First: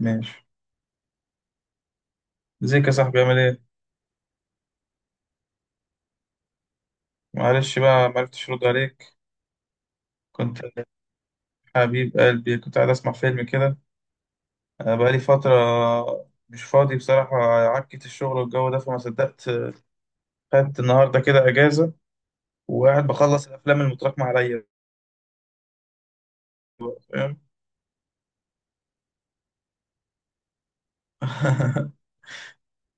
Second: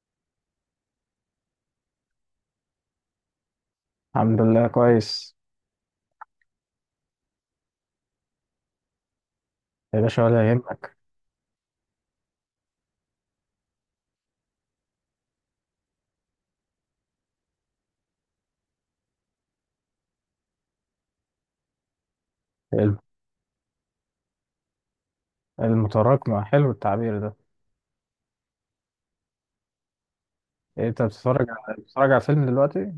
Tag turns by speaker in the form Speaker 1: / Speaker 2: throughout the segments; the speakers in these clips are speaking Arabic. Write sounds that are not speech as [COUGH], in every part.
Speaker 1: ماشي. ازيك يا صاحبي؟ عامل ايه؟
Speaker 2: الحمد لله كويس.
Speaker 1: معلش بقى معرفتش ارد عليك.
Speaker 2: يا باشا ولا
Speaker 1: كنت
Speaker 2: يهمك.
Speaker 1: حبيب قلبي، كنت قاعد اسمع فيلم كده. بقالي فترة مش فاضي بصراحة. عكت الشغل والجو ده فما صدقت. خدت النهاردة كده اجازة
Speaker 2: الم-
Speaker 1: وقاعد بخلص الافلام المتراكمة عليا.
Speaker 2: المتراكمة حلو
Speaker 1: بقى،
Speaker 2: التعبير ده.
Speaker 1: فاهم.
Speaker 2: إيه، انت
Speaker 1: [LAUGHS]
Speaker 2: بتتفرج على فيلم دلوقتي؟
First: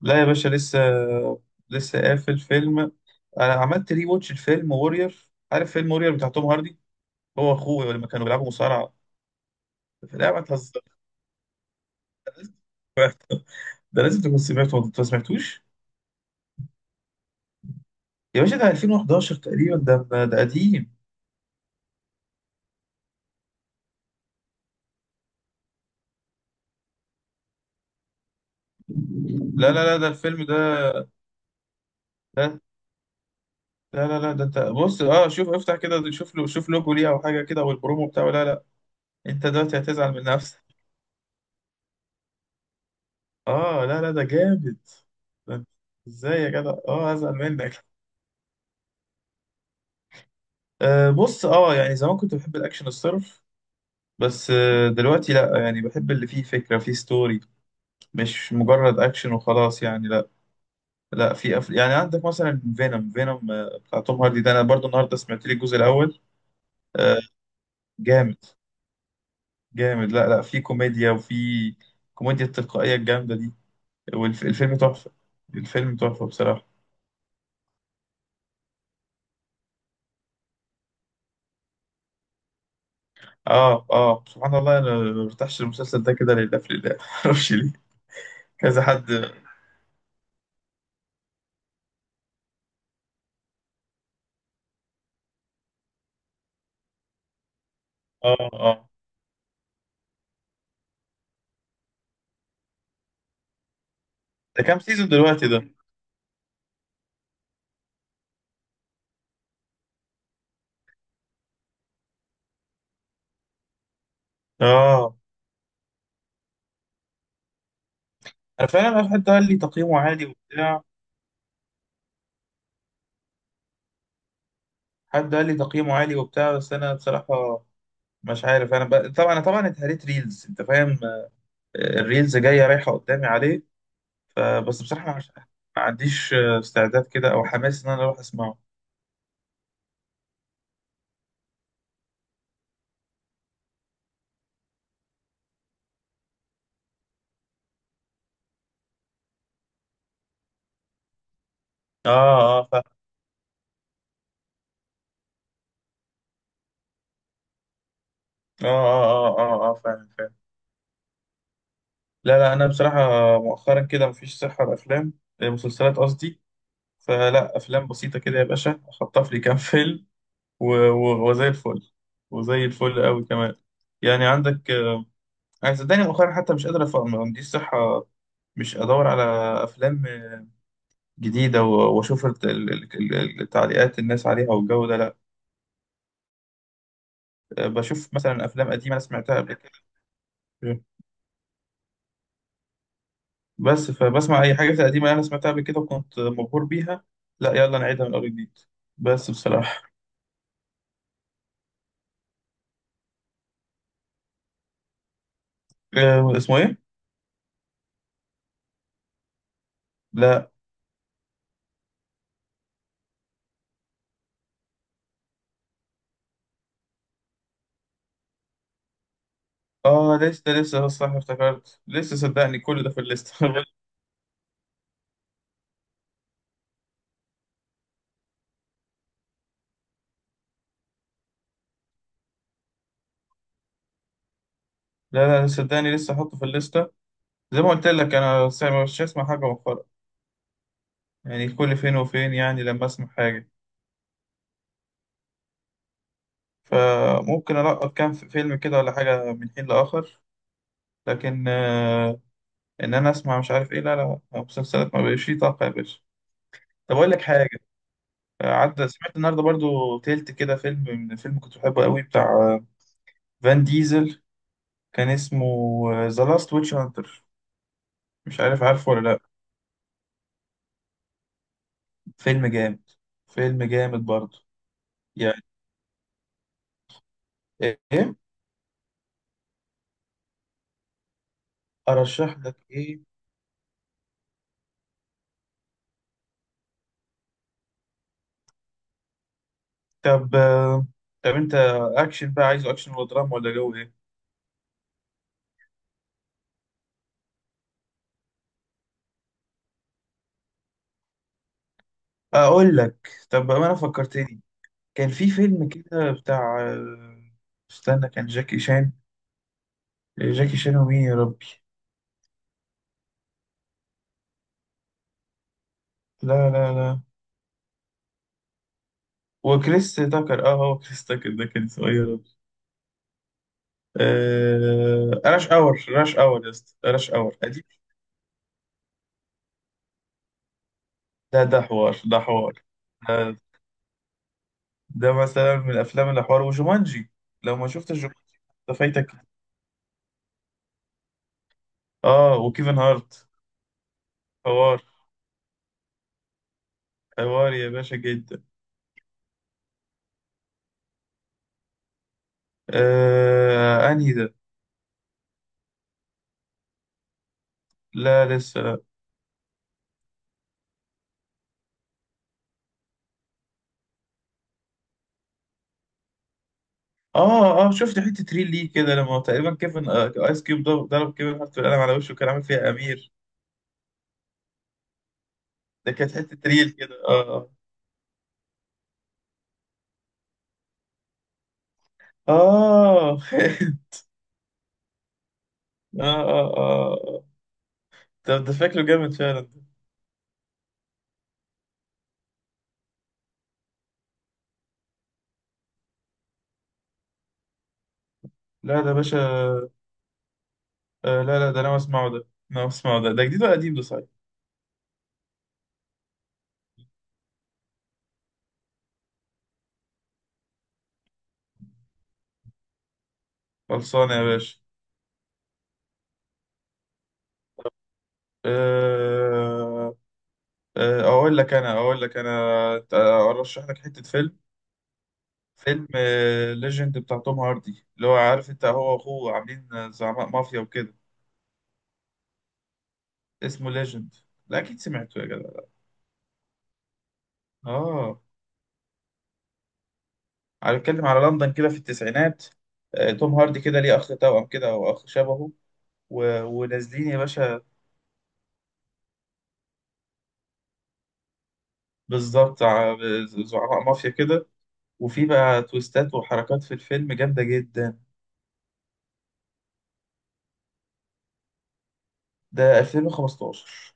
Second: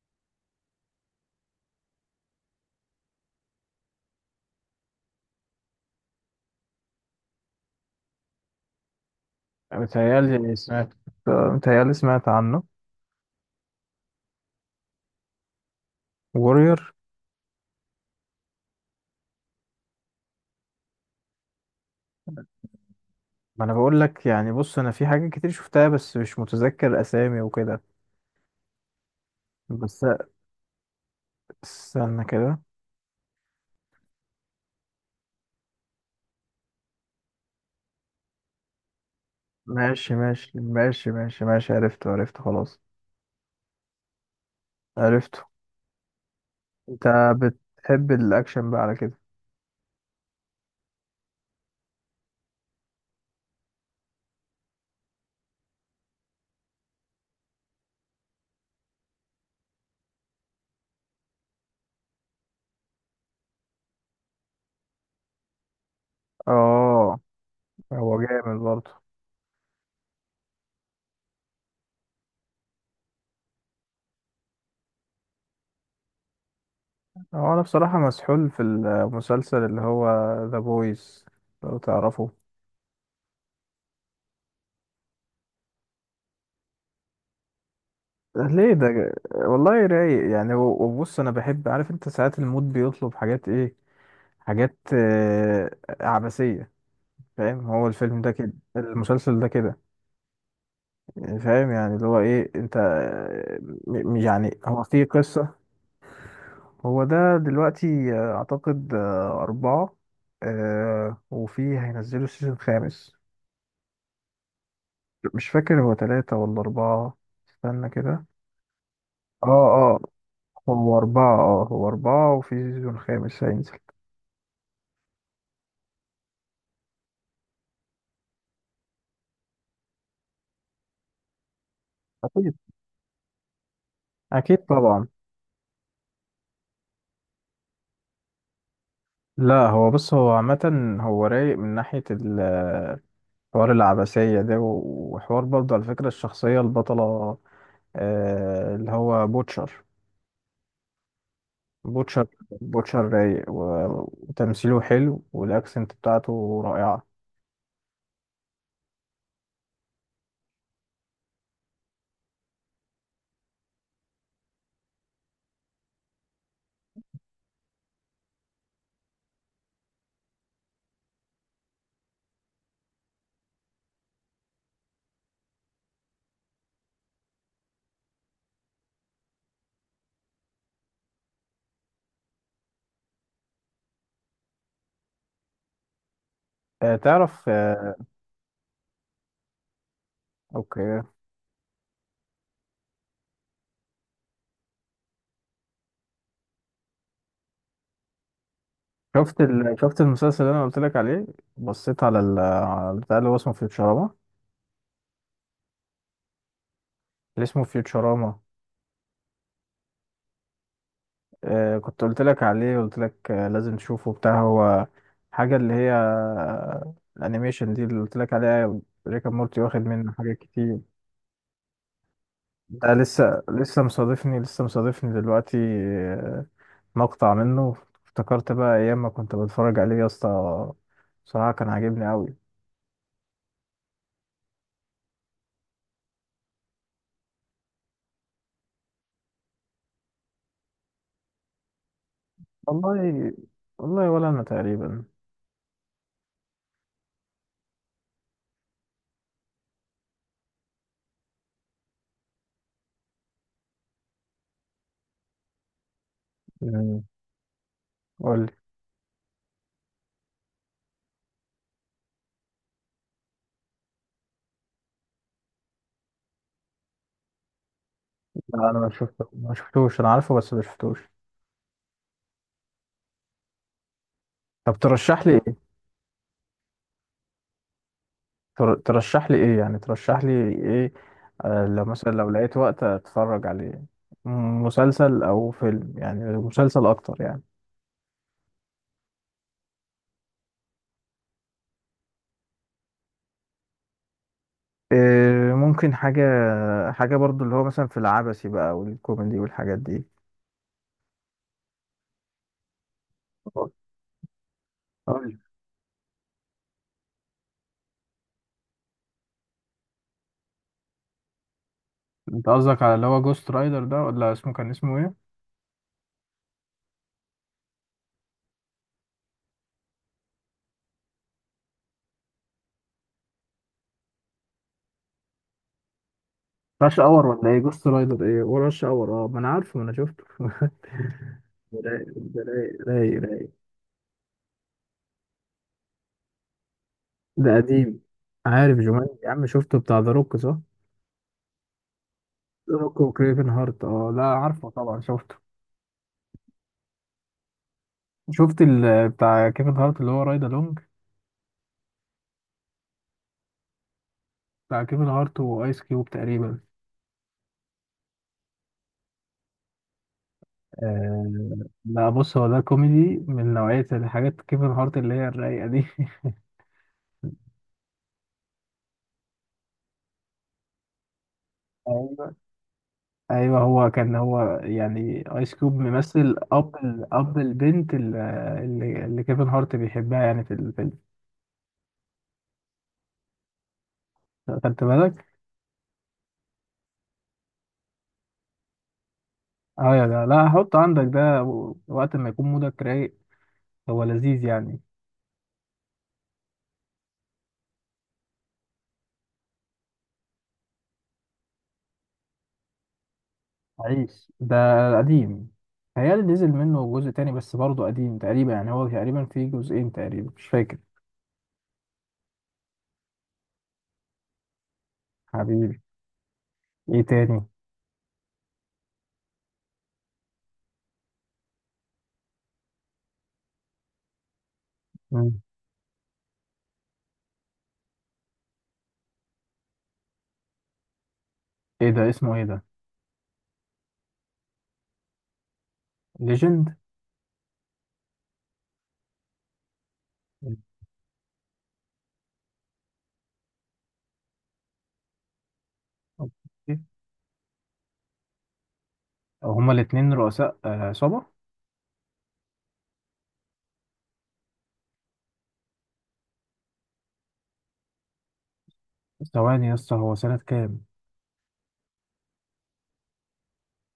Speaker 1: لا يا باشا، لسه. قافل فيلم. انا عملت ري واتش الفيلم وورير. عارف فيلم وورير بتاع توم هاردي؟ هو اخوه لما كانوا بيلعبوا مصارعة في لعبة
Speaker 2: متهيألي
Speaker 1: هزار.
Speaker 2: سمعت. متهيألي سمعت عنه.
Speaker 1: ده لازم تكون سمعته، ما سمعتوش؟
Speaker 2: وورير.
Speaker 1: يا باشا ده 2011 تقريبا، ده قديم.
Speaker 2: ما انا بقول لك يعني، بص انا في حاجات كتير شفتها بس مش متذكر اسامي وكده.
Speaker 1: لا لا لا
Speaker 2: بس
Speaker 1: ده الفيلم ده
Speaker 2: استنى كده.
Speaker 1: ده لا لا لا، ده انت بص، اه شوف، افتح كده، شوف له، شوف لوجو ليه او حاجه كده او البرومو بتاعه. لا لا، انت دلوقتي هتزعل
Speaker 2: ماشي
Speaker 1: من نفسك.
Speaker 2: عرفته خلاص.
Speaker 1: اه، لا لا، ده جامد.
Speaker 2: عرفته.
Speaker 1: ده انت- ازاي يا جدع؟
Speaker 2: انت
Speaker 1: اه هزعل منك.
Speaker 2: بتحب الاكشن بقى على كده؟
Speaker 1: آه بص، اه يعني زمان كنت بحب الاكشن الصرف، بس دلوقتي لا، يعني بحب اللي فيه فكره، فيه ستوري، مش مجرد اكشن وخلاص، يعني لا. لا، في يعني عندك مثلا فينوم. بتاع توم هاردي ده، انا برضو النهارده سمعت لي الجزء الاول. آه،
Speaker 2: اه هو
Speaker 1: جامد،
Speaker 2: جامد برضه.
Speaker 1: جامد. لا لا، في كوميديا، وفي كوميديا التلقائية الجامدة دي. والفيلم تحفة. الفيلم تحفة بصراحة.
Speaker 2: هو انا بصراحة مسحول في المسلسل اللي هو ذا بويز، لو تعرفه.
Speaker 1: اه اه، سبحان الله، انا ما برتاحش المسلسل ده كده، لله في لله، [LAUGHS] معرفش ليه.
Speaker 2: ليه؟
Speaker 1: كذا حد.
Speaker 2: والله رايق يعني، وبص انا بحب، عارف انت ساعات المود بيطلب حاجات ايه؟ حاجات عبثية. فاهم؟ هو الفيلم ده
Speaker 1: اه
Speaker 2: كده،
Speaker 1: اه.
Speaker 2: المسلسل ده كده. يعني فاهم، يعني اللي هو ايه انت، يعني
Speaker 1: ده كام
Speaker 2: هو فيه
Speaker 1: سيزون
Speaker 2: قصة.
Speaker 1: دلوقتي ده؟
Speaker 2: هو ده دلوقتي اعتقد اربعة. وفيه هينزلوا السيزون الخامس.
Speaker 1: اه.
Speaker 2: مش فاكر هو تلاتة ولا أربعة. استنى كده.
Speaker 1: انا فعلا حد
Speaker 2: اه
Speaker 1: قال لي تقييمه
Speaker 2: اه،
Speaker 1: عالي وبتاع.
Speaker 2: هو أربعة، اه هو أربعة وفي سيزون خامس هينزل.
Speaker 1: حد قال لي تقييمه عالي وبتاع، بس انا بصراحة مش عارف. طبعا طبعا اتهريت ريلز، انت فاهم. الريلز
Speaker 2: أكيد،
Speaker 1: جاية رايحة قدامي عليه.
Speaker 2: أكيد
Speaker 1: فبس
Speaker 2: طبعا.
Speaker 1: بصراحة مش- ما عنديش استعداد كده أو حماس إن أنا أروح أسمعه.
Speaker 2: لا هو بص، هو عامة هو رايق من ناحية حوار العبثية ده، وحوار برضه على فكرة الشخصية البطلة، اللي هو بوتشر.
Speaker 1: آه
Speaker 2: بوتشر
Speaker 1: آه، فعلا.
Speaker 2: رايق، وتمثيله حلو والأكسنت بتاعته رائعة.
Speaker 1: آه آه آه آه آه، فعلا فعلا. لا لا، أنا بصراحة مؤخرا كده مفيش صحة لأفلام. مسلسلات قصدي. فلا أفلام بسيطة كده يا باشا، أخطف لي كام [LAUGHS] فيلم. و- و- وزي الفل قوي كمان. يعني عندك. أنا صدقني مؤخرا حتى مش قادر أفهم، ما عنديش صحة، مش أدور على أفلام جديدة، وأشوف التعليقات الناس عليها والجو ده، لا.
Speaker 2: آه، تعرف آه،
Speaker 1: بشوف مثلا افلام قديمه انا سمعتها قبل كده.
Speaker 2: أوكي،
Speaker 1: بس فبسمع اي حاجه قديمه انا سمعتها قبل كده وكنت مبهور بيها، لا يلا نعيدها من اول جديد. بس بصراحه.
Speaker 2: شفت المسلسل اللي انا قلت لك عليه؟ بصيت على البتاع اللي هو اسمه فيوتشراما.
Speaker 1: اسمه ايه؟
Speaker 2: اللي اسمه فيوتشراما.
Speaker 1: لا.
Speaker 2: آه كنت قلت لك عليه، قلت لك آه لازم تشوفه بتاع هو حاجة اللي هي آه الانيميشن دي اللي قلت لك عليها. ريكا مورتي واخد منه
Speaker 1: اه،
Speaker 2: حاجات
Speaker 1: لسه، ده
Speaker 2: كتير.
Speaker 1: لسه صح، افتكرت، لسه صدقني كل ده
Speaker 2: ده
Speaker 1: في الليسته.
Speaker 2: لسه،
Speaker 1: [LAUGHS]
Speaker 2: لسه مصادفني دلوقتي آه مقطع منه. افتكرت بقى ايام ما كنت بتفرج عليه يا اسطى، بصراحة كان عاجبني قوي.
Speaker 1: لا لا، صدقني لسه احطه في الليسته. زي ما قلت لك، مش هسمع حاجه مؤخرا، يعني كل فين وفين يعني لما اسمع
Speaker 2: والله
Speaker 1: حاجه.
Speaker 2: والله، ولا انا تقريبا.
Speaker 1: فممكن القط كام فيلم كده ولا حاجه من حين لاخر، لكن انا اسمع مش عارف ايه، لا لا لا، مسلسلات ما بقاش فيه طاقه يا باشا. طب
Speaker 2: مم.
Speaker 1: اقول لك حاجه،
Speaker 2: قول لي.
Speaker 1: عدى سمعت النهارده برضو تلت كده فيلم. من فيلم كنت بحبه قوي بتاع فان ديزل. كان اسمه ذا لاست ويتش هانتر، مش عارف،
Speaker 2: لا انا
Speaker 1: عارفه ولا لا؟
Speaker 2: ما شفتوش، انا عارفه بس ما شفتوش.
Speaker 1: فيلم جامد. فيلم جامد برضو.
Speaker 2: طب ترشح لي
Speaker 1: يعني
Speaker 2: ايه؟
Speaker 1: ايه،
Speaker 2: تر... ترشح لي ايه يعني ترشح لي ايه؟ آه لو مثلا لو
Speaker 1: ارشح
Speaker 2: لقيت
Speaker 1: لك
Speaker 2: وقت
Speaker 1: ايه؟
Speaker 2: اتفرج عليه. مسلسل او فيلم، يعني مسلسل اكتر يعني.
Speaker 1: طب، انت اكشن بقى عايزه، اكشن ولا دراما ولا جو ايه؟
Speaker 2: إيه، ممكن حاجة، حاجة برضو اللي هو مثلا في العبثي بقى والكوميدي والحاجات دي.
Speaker 1: اقول لك، طب بقى انا فكرتني، كان
Speaker 2: قول
Speaker 1: في
Speaker 2: لي.
Speaker 1: فيلم كده بتاع، استنى، كان جاكي شان، جاكي شان ومين يا ربي؟
Speaker 2: انت قصدك على اللي هو جوست رايدر ده، ولا اسمه كان اسمه ايه؟
Speaker 1: لا لا لا، وكريس تاكر، اه هو كريس تاكر ده كان اسمه إيه يا ربي؟ راش اور، راش اور يا اسطى،
Speaker 2: راش
Speaker 1: راش
Speaker 2: اور
Speaker 1: اور
Speaker 2: ولا ايه؟
Speaker 1: قديم.
Speaker 2: جوست رايدر ايه وراش اور؟ اه ما انا عارفه، ما انا شفته [LAUGHS] رايق،
Speaker 1: ده حوار. ده,
Speaker 2: رايق.
Speaker 1: ده مثلا من الافلام اللي حوار، وجومانجي،
Speaker 2: ده
Speaker 1: لو ما شفتش
Speaker 2: قديم.
Speaker 1: جومانجي، ده
Speaker 2: عارف
Speaker 1: فايتك،
Speaker 2: جومانجي يا عم؟ شفته، بتاع ذا روك صح؟
Speaker 1: اه،
Speaker 2: ذا
Speaker 1: وكيفن
Speaker 2: روك
Speaker 1: هارت.
Speaker 2: وكريفن هارت، اه لا عارفه
Speaker 1: حوار،
Speaker 2: طبعا، شفته.
Speaker 1: حوار يا باشا جدا.
Speaker 2: شفت ال بتاع كيفن هارت اللي هو رايد الونج،
Speaker 1: انهي ده؟
Speaker 2: بتاع كيفن هارت وايس كيوب تقريبا؟
Speaker 1: لا لسه لا.
Speaker 2: آه لا بص، هو ده كوميدي من نوعية الحاجات كيفن هارت اللي هي الرايقة دي.
Speaker 1: اه اه، شفت حته ريل ليه كده لما تقريبا كيفن ايس كيوب ضرب كيفن هارت بالقلم
Speaker 2: [LAUGHS]
Speaker 1: على وشه، كان
Speaker 2: ايوه،
Speaker 1: عامل فيها امير.
Speaker 2: ايوه، هو كان هو يعني ايس كيوب
Speaker 1: ده كانت
Speaker 2: ممثل
Speaker 1: حتة ريل كده،
Speaker 2: اب
Speaker 1: اه.
Speaker 2: البنت اللي كيفن هارت بيحبها يعني في الفيلم.
Speaker 1: اه [LAUGHS]
Speaker 2: خدت بالك؟
Speaker 1: اه اه اه. طب ده شكله جامد فعلا ده.
Speaker 2: اه يا جدع، لا حط عندك ده، وقت ما يكون مودك رايق. هو لذيذ يعني.
Speaker 1: لا ده باشا. آه لا لا، ده انا اسمعه ده. انا اسمعه ده، ده جديد ولا قديم ده صحيح؟
Speaker 2: عيش ده. قديم. هيال نزل منه جزء تاني بس برضه قديم تقريبا، يعني هو تقريبا فيه جزئين تقريبا مش فاكر.
Speaker 1: خلصان يا باشا.
Speaker 2: حبيبي. ايه تاني؟
Speaker 1: آه آه، اقول لك انا، ارشح لك حتة فيلم،
Speaker 2: مم.
Speaker 1: فيلم ليجند بتاع توم هاردي، اللي هو عارف انت، هو واخوه عاملين زعماء مافيا وكده.
Speaker 2: ايه ده؟ اسمه ايه ده؟
Speaker 1: اسمه ليجند، لا اكيد سمعته يا جدع.
Speaker 2: ليجند.
Speaker 1: اه. أنا بتكلم على لندن كده في التسعينات، توم هاردي كده ليه أخ توأم كده أو أخ شبهه،
Speaker 2: اوكي،
Speaker 1: ونازلين يا باشا.
Speaker 2: هما الاتنين رؤساء عصابة.
Speaker 1: بالظبط ع- زعماء مافيا كده، وفي بقى تويستات وحركات في الفيلم جامدة جدا.
Speaker 2: ثواني يا اسطى، هو سنة كام؟
Speaker 1: ده 2015.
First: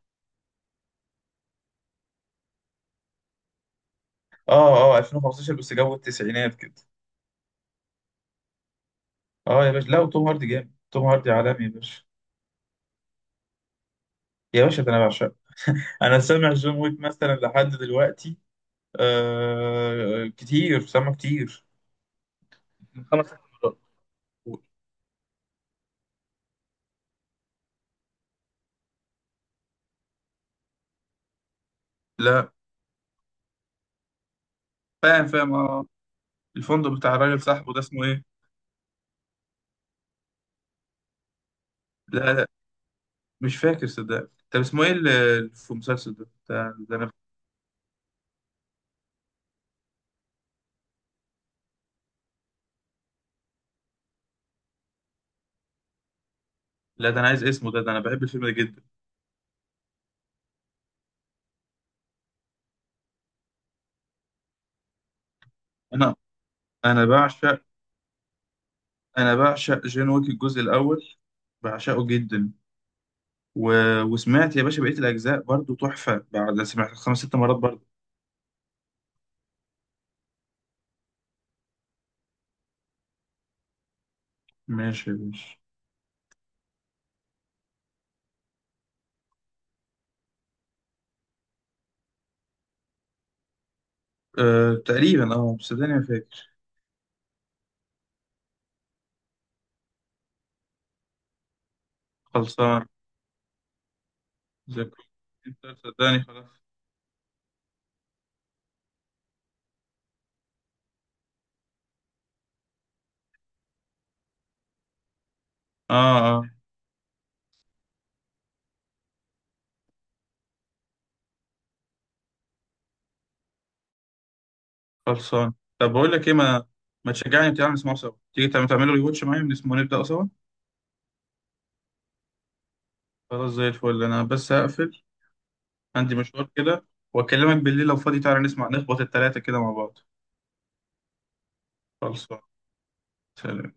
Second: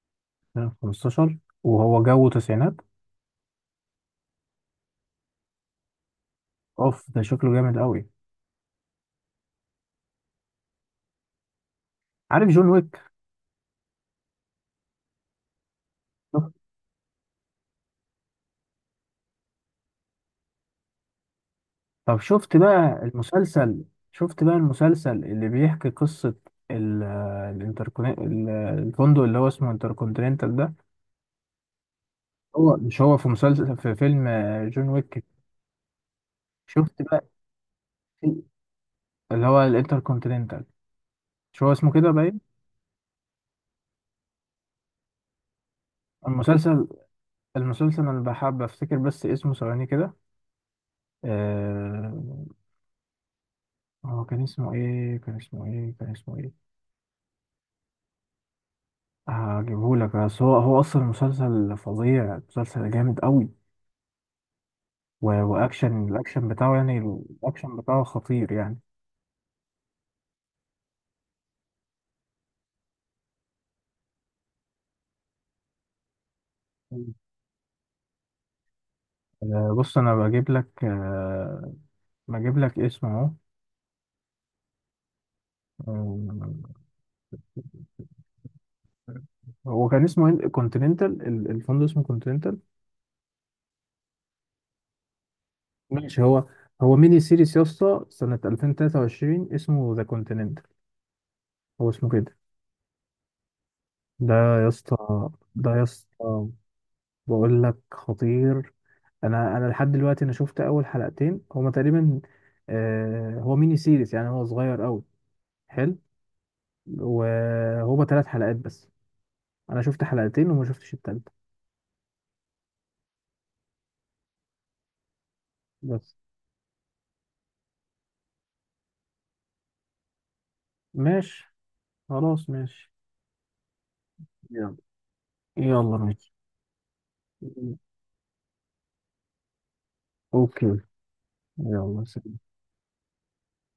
Speaker 2: سنة 15 وهو جو تسعينات؟
Speaker 1: اه اه 2015 بس جو التسعينات كده.
Speaker 2: اوف ده شكله جامد قوي.
Speaker 1: اه يا باشا، لا وتوم هاردي جامد، توم هاردي عالمي يا باشا.
Speaker 2: عارف جون ويك؟
Speaker 1: يا باشا ده أنا بعشقه. أنا سامع جون ويك مثلا لحد دلوقتي. آه كتير، سامع كتير.
Speaker 2: طب شفت بقى
Speaker 1: خمس ست مرات.
Speaker 2: المسلسل؟ شفت بقى المسلسل اللي بيحكي قصة ال- الانتركون، الفندق اللي هو اسمه انتركونتيننتال ده؟
Speaker 1: لا.
Speaker 2: هو مش هو في مسلسل في فيلم جون ويك؟
Speaker 1: فاهم، فاهم، اه. الفندق
Speaker 2: شفت
Speaker 1: بتاع
Speaker 2: بقى
Speaker 1: الراجل صاحبه ده اسمه ايه؟
Speaker 2: في- اللي هو الانتركونتيننتال؟ مش هو اسمه كده
Speaker 1: لا
Speaker 2: باين.
Speaker 1: لا، مش فاكر صدق، طب اسمه ايه اللي في المسلسل ده؟
Speaker 2: المسلسل،
Speaker 1: انا.
Speaker 2: المسلسل انا بحب افتكر بس اسمه، ثواني كده. آه، هو كان اسمه ايه كان اسمه ايه؟
Speaker 1: لا ده انا عايز اسمه ده، ده انا بحب الفيلم ده جدا.
Speaker 2: هجيبهولك، بس هو هو اصلا مسلسل فظيع، مسلسل جامد قوي، واكشن،
Speaker 1: انا
Speaker 2: الاكشن بتاعه يعني،
Speaker 1: انا بعشق.
Speaker 2: الاكشن بتاعه خطير يعني.
Speaker 1: انا بعشق جون ويك الجزء الاول، بعشقه جدا. و... وسمعت يا باشا بقية الاجزاء برضو تحفة بعد، سمعت
Speaker 2: مم.
Speaker 1: خمس ست مرات برضو.
Speaker 2: آه، بص انا بجيب لك، بجيب لك اسم اهو.
Speaker 1: ماشي يا باشا.
Speaker 2: آه، هو كان اسمه كونتيننتال، الفندق اسمه كونتيننتال.
Speaker 1: أه تقريبا، اه، بس صدقني ما
Speaker 2: ماشي. هو
Speaker 1: فاكر.
Speaker 2: هو ميني سيريس يا اسطى، سنة 2023، اسمه ذا كونتيننتال. هو اسمه كده.
Speaker 1: خلصان،
Speaker 2: ده يا اسطى،
Speaker 1: ذاكرتني، انت
Speaker 2: ده يا
Speaker 1: صدقني، خلاص.
Speaker 2: اسطى بقول لك خطير. انا، انا لحد دلوقتي انا شفت اول حلقتين هما تقريبا، هو ميني سيريس يعني، هو صغير قوي، حلو.
Speaker 1: اه اه.
Speaker 2: وهما ثلاث حلقات بس، انا شفت حلقتين وما شفتش التالتة
Speaker 1: خلصان، طب بقول
Speaker 2: بس.
Speaker 1: لك ايه، ما تشجعني بتاع نسمعه سوا، تيجي تعملوا ريواتش معايا ونسمعه، نبدأ سوا.
Speaker 2: ماشي، خلاص ماشي.
Speaker 1: خلاص، زي الفل، انا بس
Speaker 2: يلا،
Speaker 1: هقفل،
Speaker 2: يلا
Speaker 1: عندي
Speaker 2: ماشي.
Speaker 1: مشوار كده، واكلمك بالليل لو فاضي تعالى نسمع، نخبط التلاتة كده مع بعض.
Speaker 2: اوكي، يلا سلام.
Speaker 1: خلصان، سلام.